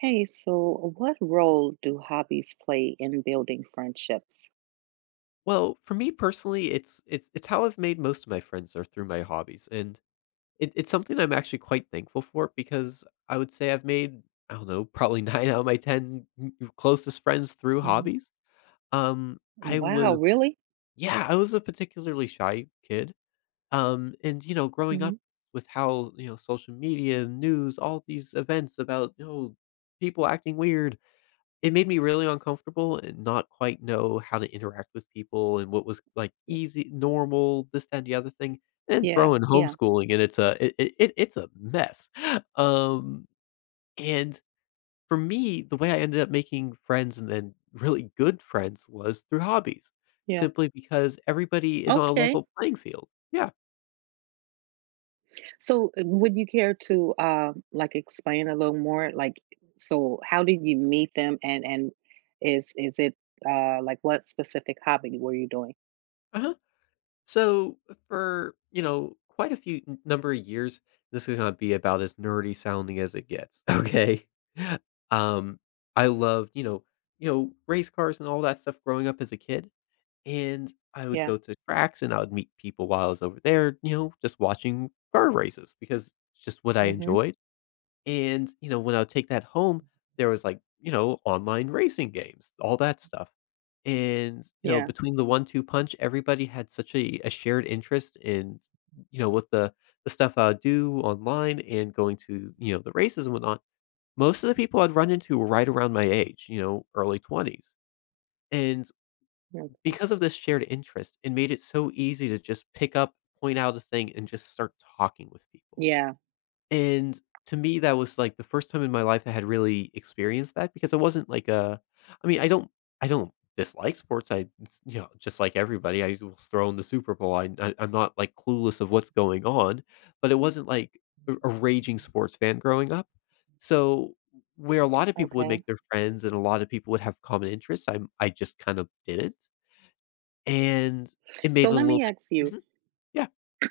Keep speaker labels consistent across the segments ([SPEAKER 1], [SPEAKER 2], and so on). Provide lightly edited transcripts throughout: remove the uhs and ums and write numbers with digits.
[SPEAKER 1] Hey, so what role do hobbies play in building friendships?
[SPEAKER 2] Well, for me personally, it's how I've made most of my friends are through my hobbies, and it's something I'm actually quite thankful for because I would say I've made, I don't know, probably nine out of my ten closest friends through
[SPEAKER 1] Mm.
[SPEAKER 2] hobbies. I
[SPEAKER 1] Wow,
[SPEAKER 2] was
[SPEAKER 1] really?
[SPEAKER 2] yeah, I was a particularly shy kid. And growing
[SPEAKER 1] hmm
[SPEAKER 2] up with how social media, news, all these events about people acting weird, it made me really uncomfortable and not quite know how to interact with people and what was, like, easy, normal, this, that, and the other thing, and
[SPEAKER 1] Yeah,
[SPEAKER 2] throw in
[SPEAKER 1] yeah,
[SPEAKER 2] homeschooling, and it's a it it it it's a mess. Um, and for me, the way I ended up making friends and then really good friends was through hobbies,
[SPEAKER 1] yeah.
[SPEAKER 2] simply because everybody is on a
[SPEAKER 1] Okay.
[SPEAKER 2] level playing field. Yeah.
[SPEAKER 1] So would you care to like explain a little more? Like, so how did you meet them, and is it like what specific hobby were you doing?
[SPEAKER 2] Uh-huh. So for quite a few number of years, this is gonna be about as nerdy sounding as it gets. Okay, um, I loved race cars and all that stuff growing up as a kid, and I would
[SPEAKER 1] Yeah.
[SPEAKER 2] go to tracks and I would meet people while I was over there, just watching car races because it's just what I
[SPEAKER 1] Mm-hmm.
[SPEAKER 2] enjoyed. And, when I would take that home, there was, like, online racing games, all that stuff. And,
[SPEAKER 1] Yeah.
[SPEAKER 2] between the one-two punch, everybody had such a shared interest in, with the stuff I would do online and going to, the races and whatnot, most of the people I'd run into were right around my age, early 20s. And
[SPEAKER 1] Okay.
[SPEAKER 2] because of this shared interest, it made it so easy to just pick up, point out a thing, and just start talking with people.
[SPEAKER 1] Yeah.
[SPEAKER 2] And to me, that was, like, the first time in my life I had really experienced that because I wasn't like a I mean, I don't dislike sports. I it's just like everybody, I will throw in the Super Bowl. I'm not, like, clueless of what's going on, but it wasn't like a raging sports fan growing up. So, where a lot of people would
[SPEAKER 1] Okay.
[SPEAKER 2] make their friends and a lot of people would have common interests, I just kind of didn't, and it
[SPEAKER 1] So
[SPEAKER 2] made it a
[SPEAKER 1] let me
[SPEAKER 2] little bit.
[SPEAKER 1] ask you.
[SPEAKER 2] Mhm. Yeah.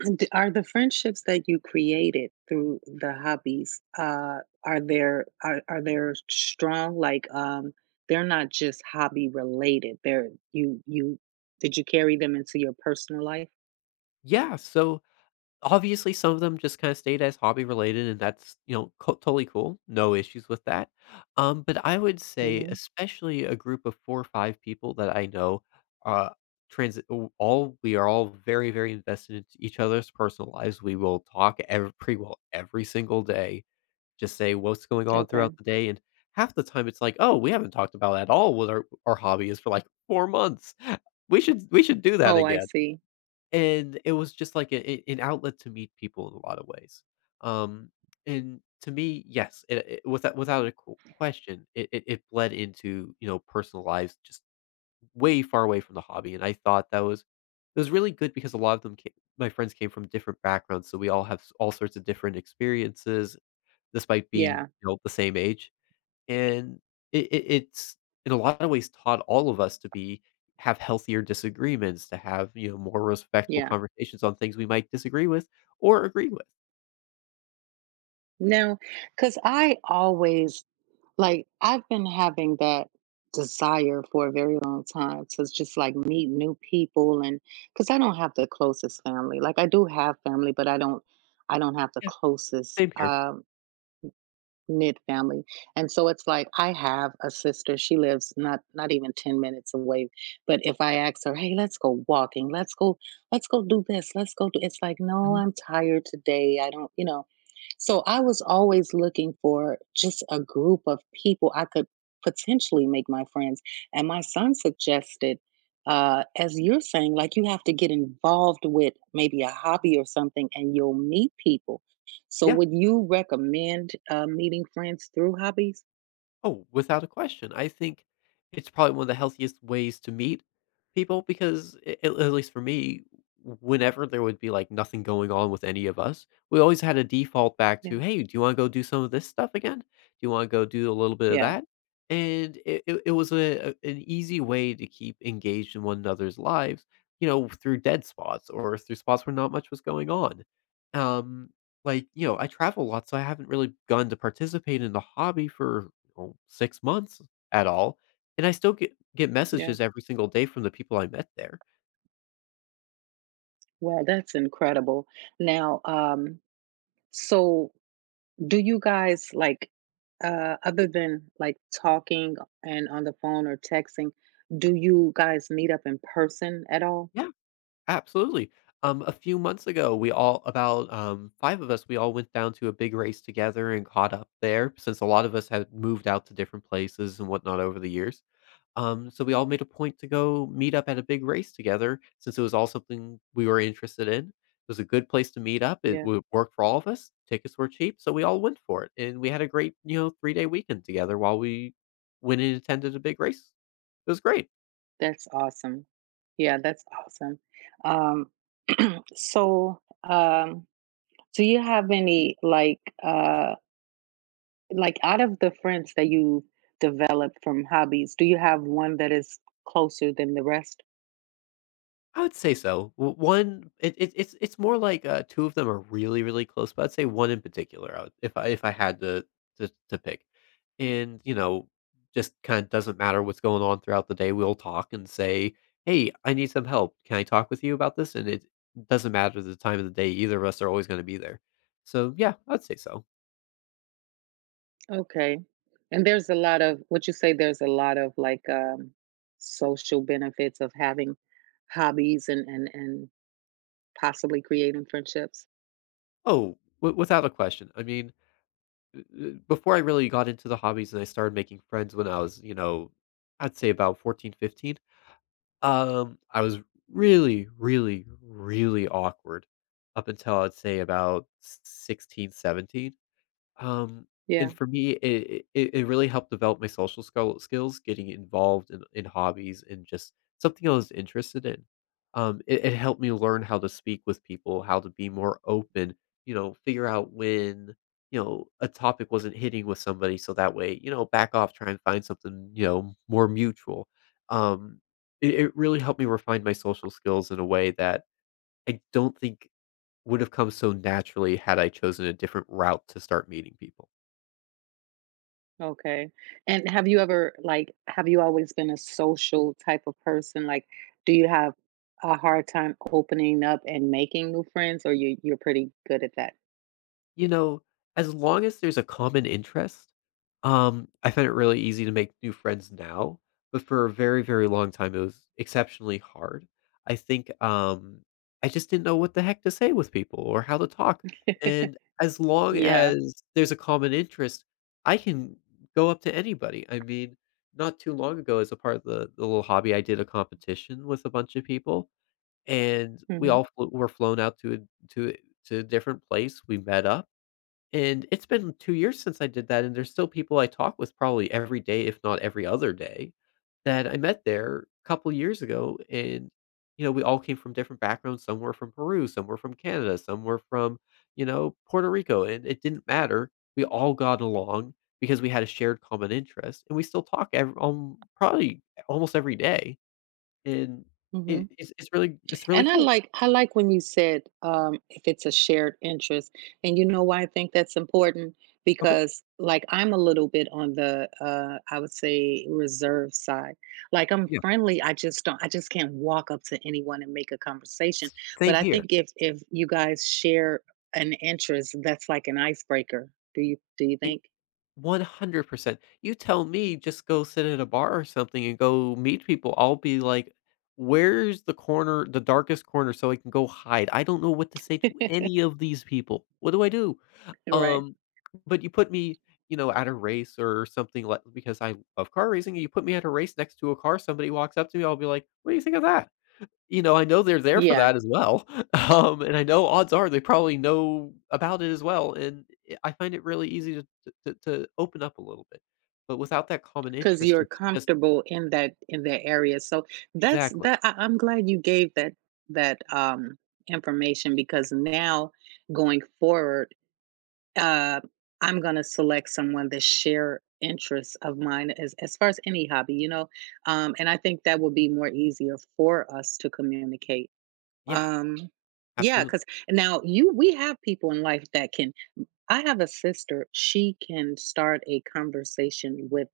[SPEAKER 1] Are the friendships that you created through the hobbies, are there strong? Like they're not just hobby related. They're you you Did you carry them into your personal life?
[SPEAKER 2] Yeah. So obviously, some of them just kinda stayed as hobby related, and that's, co totally cool, no issues with that, but I would say,
[SPEAKER 1] hmm
[SPEAKER 2] especially a group of 4 or 5 people that I know, uh, transi all we are all very, very invested in each other's personal lives, we will talk ev pretty well every single day, just say what's going on
[SPEAKER 1] Okay.
[SPEAKER 2] throughout the day, and half the time it's like, "Oh, we haven't talked about at all what our hobby is for, like, 4 months. We should do that
[SPEAKER 1] Oh, I
[SPEAKER 2] again."
[SPEAKER 1] see.
[SPEAKER 2] And it was just like a an outlet to meet people in a lot of ways. Um, and to me, yes, it without a q question, it bled into, personal lives just way far away from the hobby, and I thought that was it was really good because a lot of them came my friends came from different backgrounds, so we all have s all sorts of different experiences despite being,
[SPEAKER 1] Yeah,
[SPEAKER 2] the same age. And it's in a lot of ways taught all of us to be have healthier disagreements, to have, more respectful
[SPEAKER 1] yeah.
[SPEAKER 2] conversations on things we might disagree with or agree with.
[SPEAKER 1] No, because I always — like, I've been having that desire for a very long time to just like meet new people. And because I don't have the closest family. Like, I do have family, but I don't have the
[SPEAKER 2] Yeah.
[SPEAKER 1] closest.
[SPEAKER 2] Same here.
[SPEAKER 1] Knit family. And so it's like I have a sister. She lives not even 10 minutes away. But if I ask her, "Hey, let's go walking. Let's go do this. Let's go do." It's like, "No,
[SPEAKER 2] Mhm.
[SPEAKER 1] I'm tired today. I don't, you know." So I was always looking for just a group of people I could potentially make my friends. And my son suggested as you're saying, like you have to get involved with maybe a hobby or something, and you'll meet people. So
[SPEAKER 2] Yeah.
[SPEAKER 1] would you recommend, meeting friends through hobbies?
[SPEAKER 2] Oh, without a question. I think it's probably one of the healthiest ways to meet people because, at least for me, whenever there would be like nothing going on with any of us, we always had a default back
[SPEAKER 1] Yeah,
[SPEAKER 2] to, hey, do you want to go do some of this stuff again? Do you want to go do a little bit of
[SPEAKER 1] yeah,
[SPEAKER 2] that? And it was an easy way to keep engaged in one another's lives, through dead spots or through spots where not much was going on. Um, like I travel a lot, so I haven't really gone to participate in the hobby for, well, 6 months at all, and I still get
[SPEAKER 1] yeah.
[SPEAKER 2] messages every single day from the people I met there.
[SPEAKER 1] Well, that's incredible. Now, so do you guys like other than like talking and on the phone or texting, do you guys meet up in person at all?
[SPEAKER 2] Yeah, absolutely. A few months ago, we all, about, 5 of us, we all went down to a big race together and caught up there since a lot of us had moved out to different places and whatnot over the years. So we all made a point to go meet up at a big race together since it was all something we were interested in. It was a good place to meet up. It
[SPEAKER 1] Yeah.
[SPEAKER 2] would work for all of us. Tickets were cheap, so we all went for it. And we had a great, three-day weekend together while we went and attended a big race. It was great.
[SPEAKER 1] That's awesome. Yeah, that's awesome. Um so um do you have any out of the friends that you developed from hobbies, do you have one that is closer than the rest?
[SPEAKER 2] I would say so. W one it it it's more like, 2 of them are really, really close, but I'd say 1 in particular, I would, if I had to pick. And, just kinda doesn't matter what's going on throughout the day, we'll talk and say, "Hey, I need some help. Can I talk with you about this?" And it doesn't matter the time of the day, either of us are always gonna be there. So, yeah, I'd say so.
[SPEAKER 1] Okay. And there's a lot of would you say there's a lot of, like, social benefits of having hobbies and possibly creating friendships?
[SPEAKER 2] Oh, w without a question. I mean, uh before I really got into the hobbies and I started making friends when I was, I'd say about 14, 15. I was really, really, really awkward up until I'd say about 16, 17. Um,
[SPEAKER 1] Yeah,
[SPEAKER 2] and for me, it really helped develop my social skills, getting involved in hobbies and just something I was interested in. It helped me learn how to speak with people, how to be more open, figure out when, a topic wasn't hitting with somebody. So that way, back off, try and find something, more mutual. Um, it really helped me refine my social skills in a way that I don't think would have come so naturally had I chosen a different route to start meeting people.
[SPEAKER 1] okay. And have you ever, have you always been a social type of person? Like, do you have a hard time opening up and making new friends, or you're pretty good at that?
[SPEAKER 2] You know, as long as there's a common interest, I find it really easy to make new friends now, but for a very, very long time, it was exceptionally hard. I think I just didn't know what the heck to say with people or how to talk. And as long
[SPEAKER 1] Yeah.
[SPEAKER 2] as there's a common interest, I can go up to anybody. I mean, not too long ago, as a part of the little hobby, I did a competition with a bunch of people, and we
[SPEAKER 1] Mhm.
[SPEAKER 2] all were flown out to to a- to a different place. We met up, and it's been 2 years since I did that, and there's still people I talk with probably every day, if not every other day, that I met there a couple years ago, and, we all came from different backgrounds. Some were from Peru, some were from Canada, some were from, Puerto Rico, and it didn't matter. We all got along because we had a shared common interest, and we still talk ev probably almost every day, and it
[SPEAKER 1] Mhm.
[SPEAKER 2] it's it's really it's really
[SPEAKER 1] And
[SPEAKER 2] cool.
[SPEAKER 1] I like when you said if it's a shared interest. And you know why I think that's important,
[SPEAKER 2] Okay.
[SPEAKER 1] because like I'm a little bit on the I would say reserve side. Like, I'm
[SPEAKER 2] Yeah.
[SPEAKER 1] friendly, I just can't walk up to anyone and make a conversation. But
[SPEAKER 2] Same
[SPEAKER 1] I
[SPEAKER 2] here.
[SPEAKER 1] think if you guys share an interest, that's like an icebreaker. Do you think?
[SPEAKER 2] 100%. You tell me just go sit at a bar or something and go meet people. I'll be like, "Where's the corner, the darkest corner so I can go hide?" I don't know what to say to any of these people. What do I do?
[SPEAKER 1] Right.
[SPEAKER 2] Um, but you put me, at a race or something like because I love car racing, you put me at a race next to a car, somebody walks up to me, I'll be like, "What do you think of that?" I know they're there for
[SPEAKER 1] Yeah.
[SPEAKER 2] that as well, and I know odds are they probably know about it as well, and I find it really easy to open up a little bit, but without that common
[SPEAKER 1] Because
[SPEAKER 2] interest,
[SPEAKER 1] you're
[SPEAKER 2] it's just.
[SPEAKER 1] comfortable in that area. So that's
[SPEAKER 2] Exactly.
[SPEAKER 1] that I, I'm glad you gave that that um information, because now, going forward, uh I'm going to select someone that share interests of mine as far as any hobby, you know. And I think that will be more easier for us to communicate.
[SPEAKER 2] Yeah,
[SPEAKER 1] um yeah,
[SPEAKER 2] absolutely.
[SPEAKER 1] because now you we have people in life that can — I have a sister. She can start a conversation with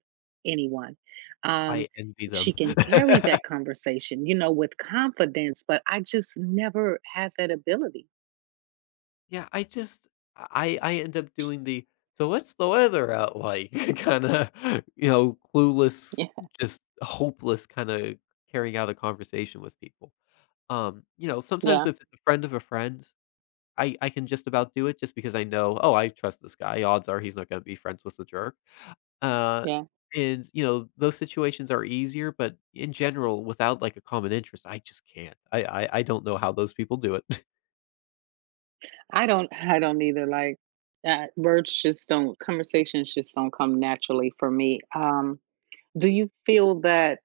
[SPEAKER 1] anyone. Um,
[SPEAKER 2] I envy
[SPEAKER 1] she
[SPEAKER 2] them.
[SPEAKER 1] can carry that conversation, you know, with confidence, but I just never had that ability.
[SPEAKER 2] Yeah, I just I end up doing the, "So what's the weather out like?" kinda, clueless,
[SPEAKER 1] Yeah,
[SPEAKER 2] just hopeless kinda carrying out a conversation with people. You know, sometimes
[SPEAKER 1] yeah,
[SPEAKER 2] if it's a friend of a friend I can just about do it just because I know, "Oh, I trust this guy. Odds are he's not gonna be friends with the jerk." Uh,
[SPEAKER 1] yeah.
[SPEAKER 2] and, you know, those situations are easier, but in general, without, like, a common interest, I just can't. I don't know how those people do it.
[SPEAKER 1] I don't either. Like, words just don't, conversations just don't come naturally for me. Do you feel that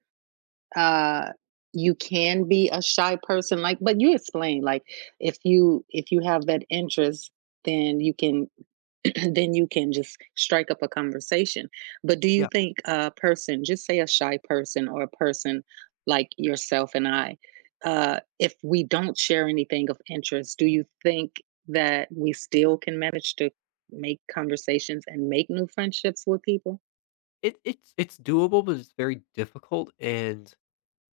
[SPEAKER 1] uh, you can be a shy person? Like, but you explain, like, if you have that interest, then you can — then you can just strike up a conversation. But do you
[SPEAKER 2] Yeah.
[SPEAKER 1] think a person, just say a shy person or a person like yourself and I, if we don't share anything of interest, do you think that we still can manage to make conversations and make new friendships with people?
[SPEAKER 2] It's doable, but it's very difficult, and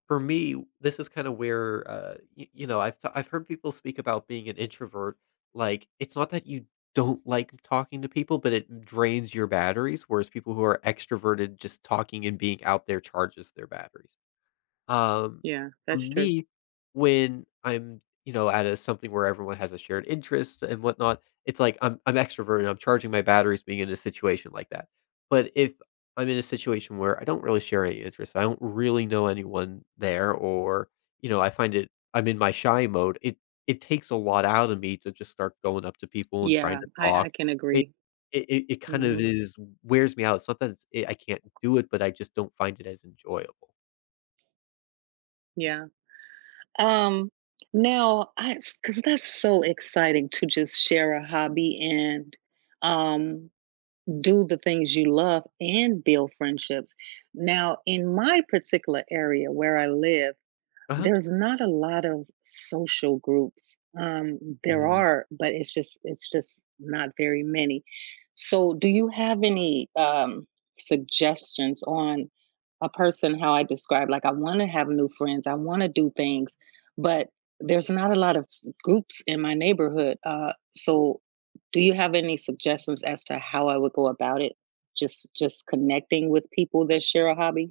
[SPEAKER 2] for me, this is kind of where you know I've I've heard people speak about being an introvert. Like it's not that you don't like talking to people, but it drains your batteries. Whereas people who are extroverted, just talking and being out there charges their batteries. Um,
[SPEAKER 1] Yeah,
[SPEAKER 2] for
[SPEAKER 1] that's true.
[SPEAKER 2] me, when I'm, you know, at a something where everyone has a shared interest and whatnot, it's like I'm extroverted, I'm charging my batteries being in a situation like that. But if I'm in a situation where I don't really share any interests, I don't really know anyone there, or you know, I find it I'm in my shy mode. It takes a lot out of me to just start going up to people and trying
[SPEAKER 1] Yeah,
[SPEAKER 2] to
[SPEAKER 1] I, I
[SPEAKER 2] talk.
[SPEAKER 1] can
[SPEAKER 2] It
[SPEAKER 1] agree.
[SPEAKER 2] it kind of
[SPEAKER 1] hmm
[SPEAKER 2] is wears me out. It's not that it's, I can't do it, but I just don't find it as enjoyable.
[SPEAKER 1] Yeah. Um, now, I — because that's so exciting to just share a hobby and um do the things you love and build friendships. Now, in my particular area where I live,
[SPEAKER 2] Uh huh.
[SPEAKER 1] there's not a lot of social groups. There
[SPEAKER 2] Mm,
[SPEAKER 1] are, but it's just not very many. So, do you have any suggestions on a person how I describe? Like, I want to have new friends. I want to do things, but there's not a lot of s- groups in my neighborhood. So, do you have any suggestions as to how I would go about it? Just connecting with people that share a hobby.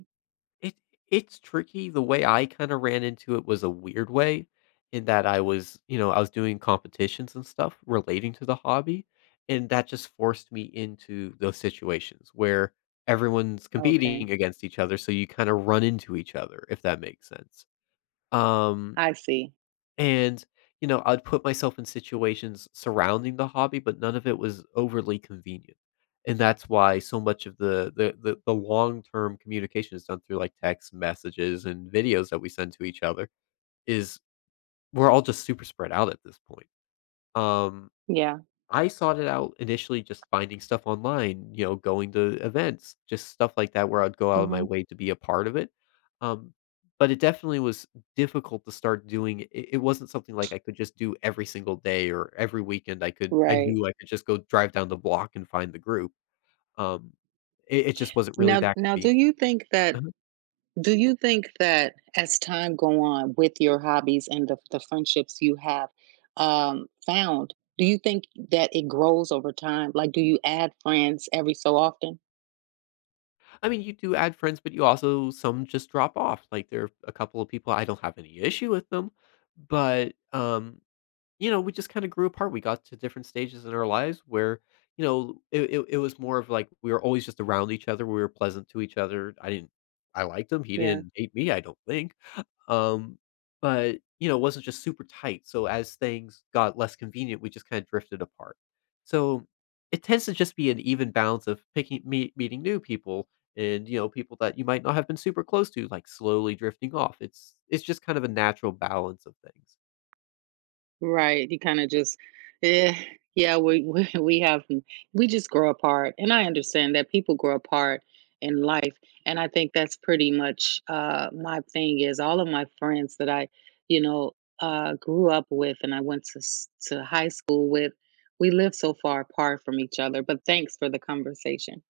[SPEAKER 2] it it's tricky. The way I kinda ran into it was a weird way in that I was, you know, I was doing competitions and stuff relating to the hobby, and that just forced me into those situations where everyone's
[SPEAKER 1] Okay,
[SPEAKER 2] competing against each other, so you kinda run into each other, if that makes sense. Um
[SPEAKER 1] I see.
[SPEAKER 2] And, you know, I'd put myself in situations surrounding the hobby, but none of it was overly convenient. And that's why so much of the the long term communication is done through like text messages and videos that we send to each other is we're all just super spread out at this point. Um
[SPEAKER 1] Yeah.
[SPEAKER 2] I sought it out initially just finding stuff online, you know, going to events, just stuff like that where I'd go out of my
[SPEAKER 1] Mhm.
[SPEAKER 2] way to be a part of it. Um, but it definitely was difficult to start doing. It wasn't something like I could just do every single day or every weekend. I could, I
[SPEAKER 1] Right.
[SPEAKER 2] knew I could just go drive down the block and find the group. Um, it it just wasn't really
[SPEAKER 1] Now
[SPEAKER 2] that
[SPEAKER 1] now do
[SPEAKER 2] deep.
[SPEAKER 1] you think that —
[SPEAKER 2] Uh-huh.
[SPEAKER 1] do you think that as time go on with your hobbies and the friendships you have, found, do you think that it grows over time? Like, do you add friends every so often?
[SPEAKER 2] I mean, you do add friends, but you also some just drop off. Like, there are a couple of people I don't have any issue with them, but, you know, we just kind of grew apart. We got to different stages in our lives where, you know, it was more of like we were always just around each other. We were pleasant to each other. I liked him. He
[SPEAKER 1] Yeah.
[SPEAKER 2] didn't hate me, I don't think. Um, but, you know, it wasn't just super tight. So as things got less convenient, we just kind of drifted apart. So it tends to just be an even balance of meeting new people, and you know people that you might not have been super close to like slowly drifting off. It's just kind of a natural balance of things.
[SPEAKER 1] Right. You kind of just, eh, yeah, we we just grow apart, and I understand that people grow apart in life, and I think that's pretty much my thing. Is all of my friends that I, you know, grew up with, and I went to s- to high school with, we live so far apart from each other. But thanks for the conversation.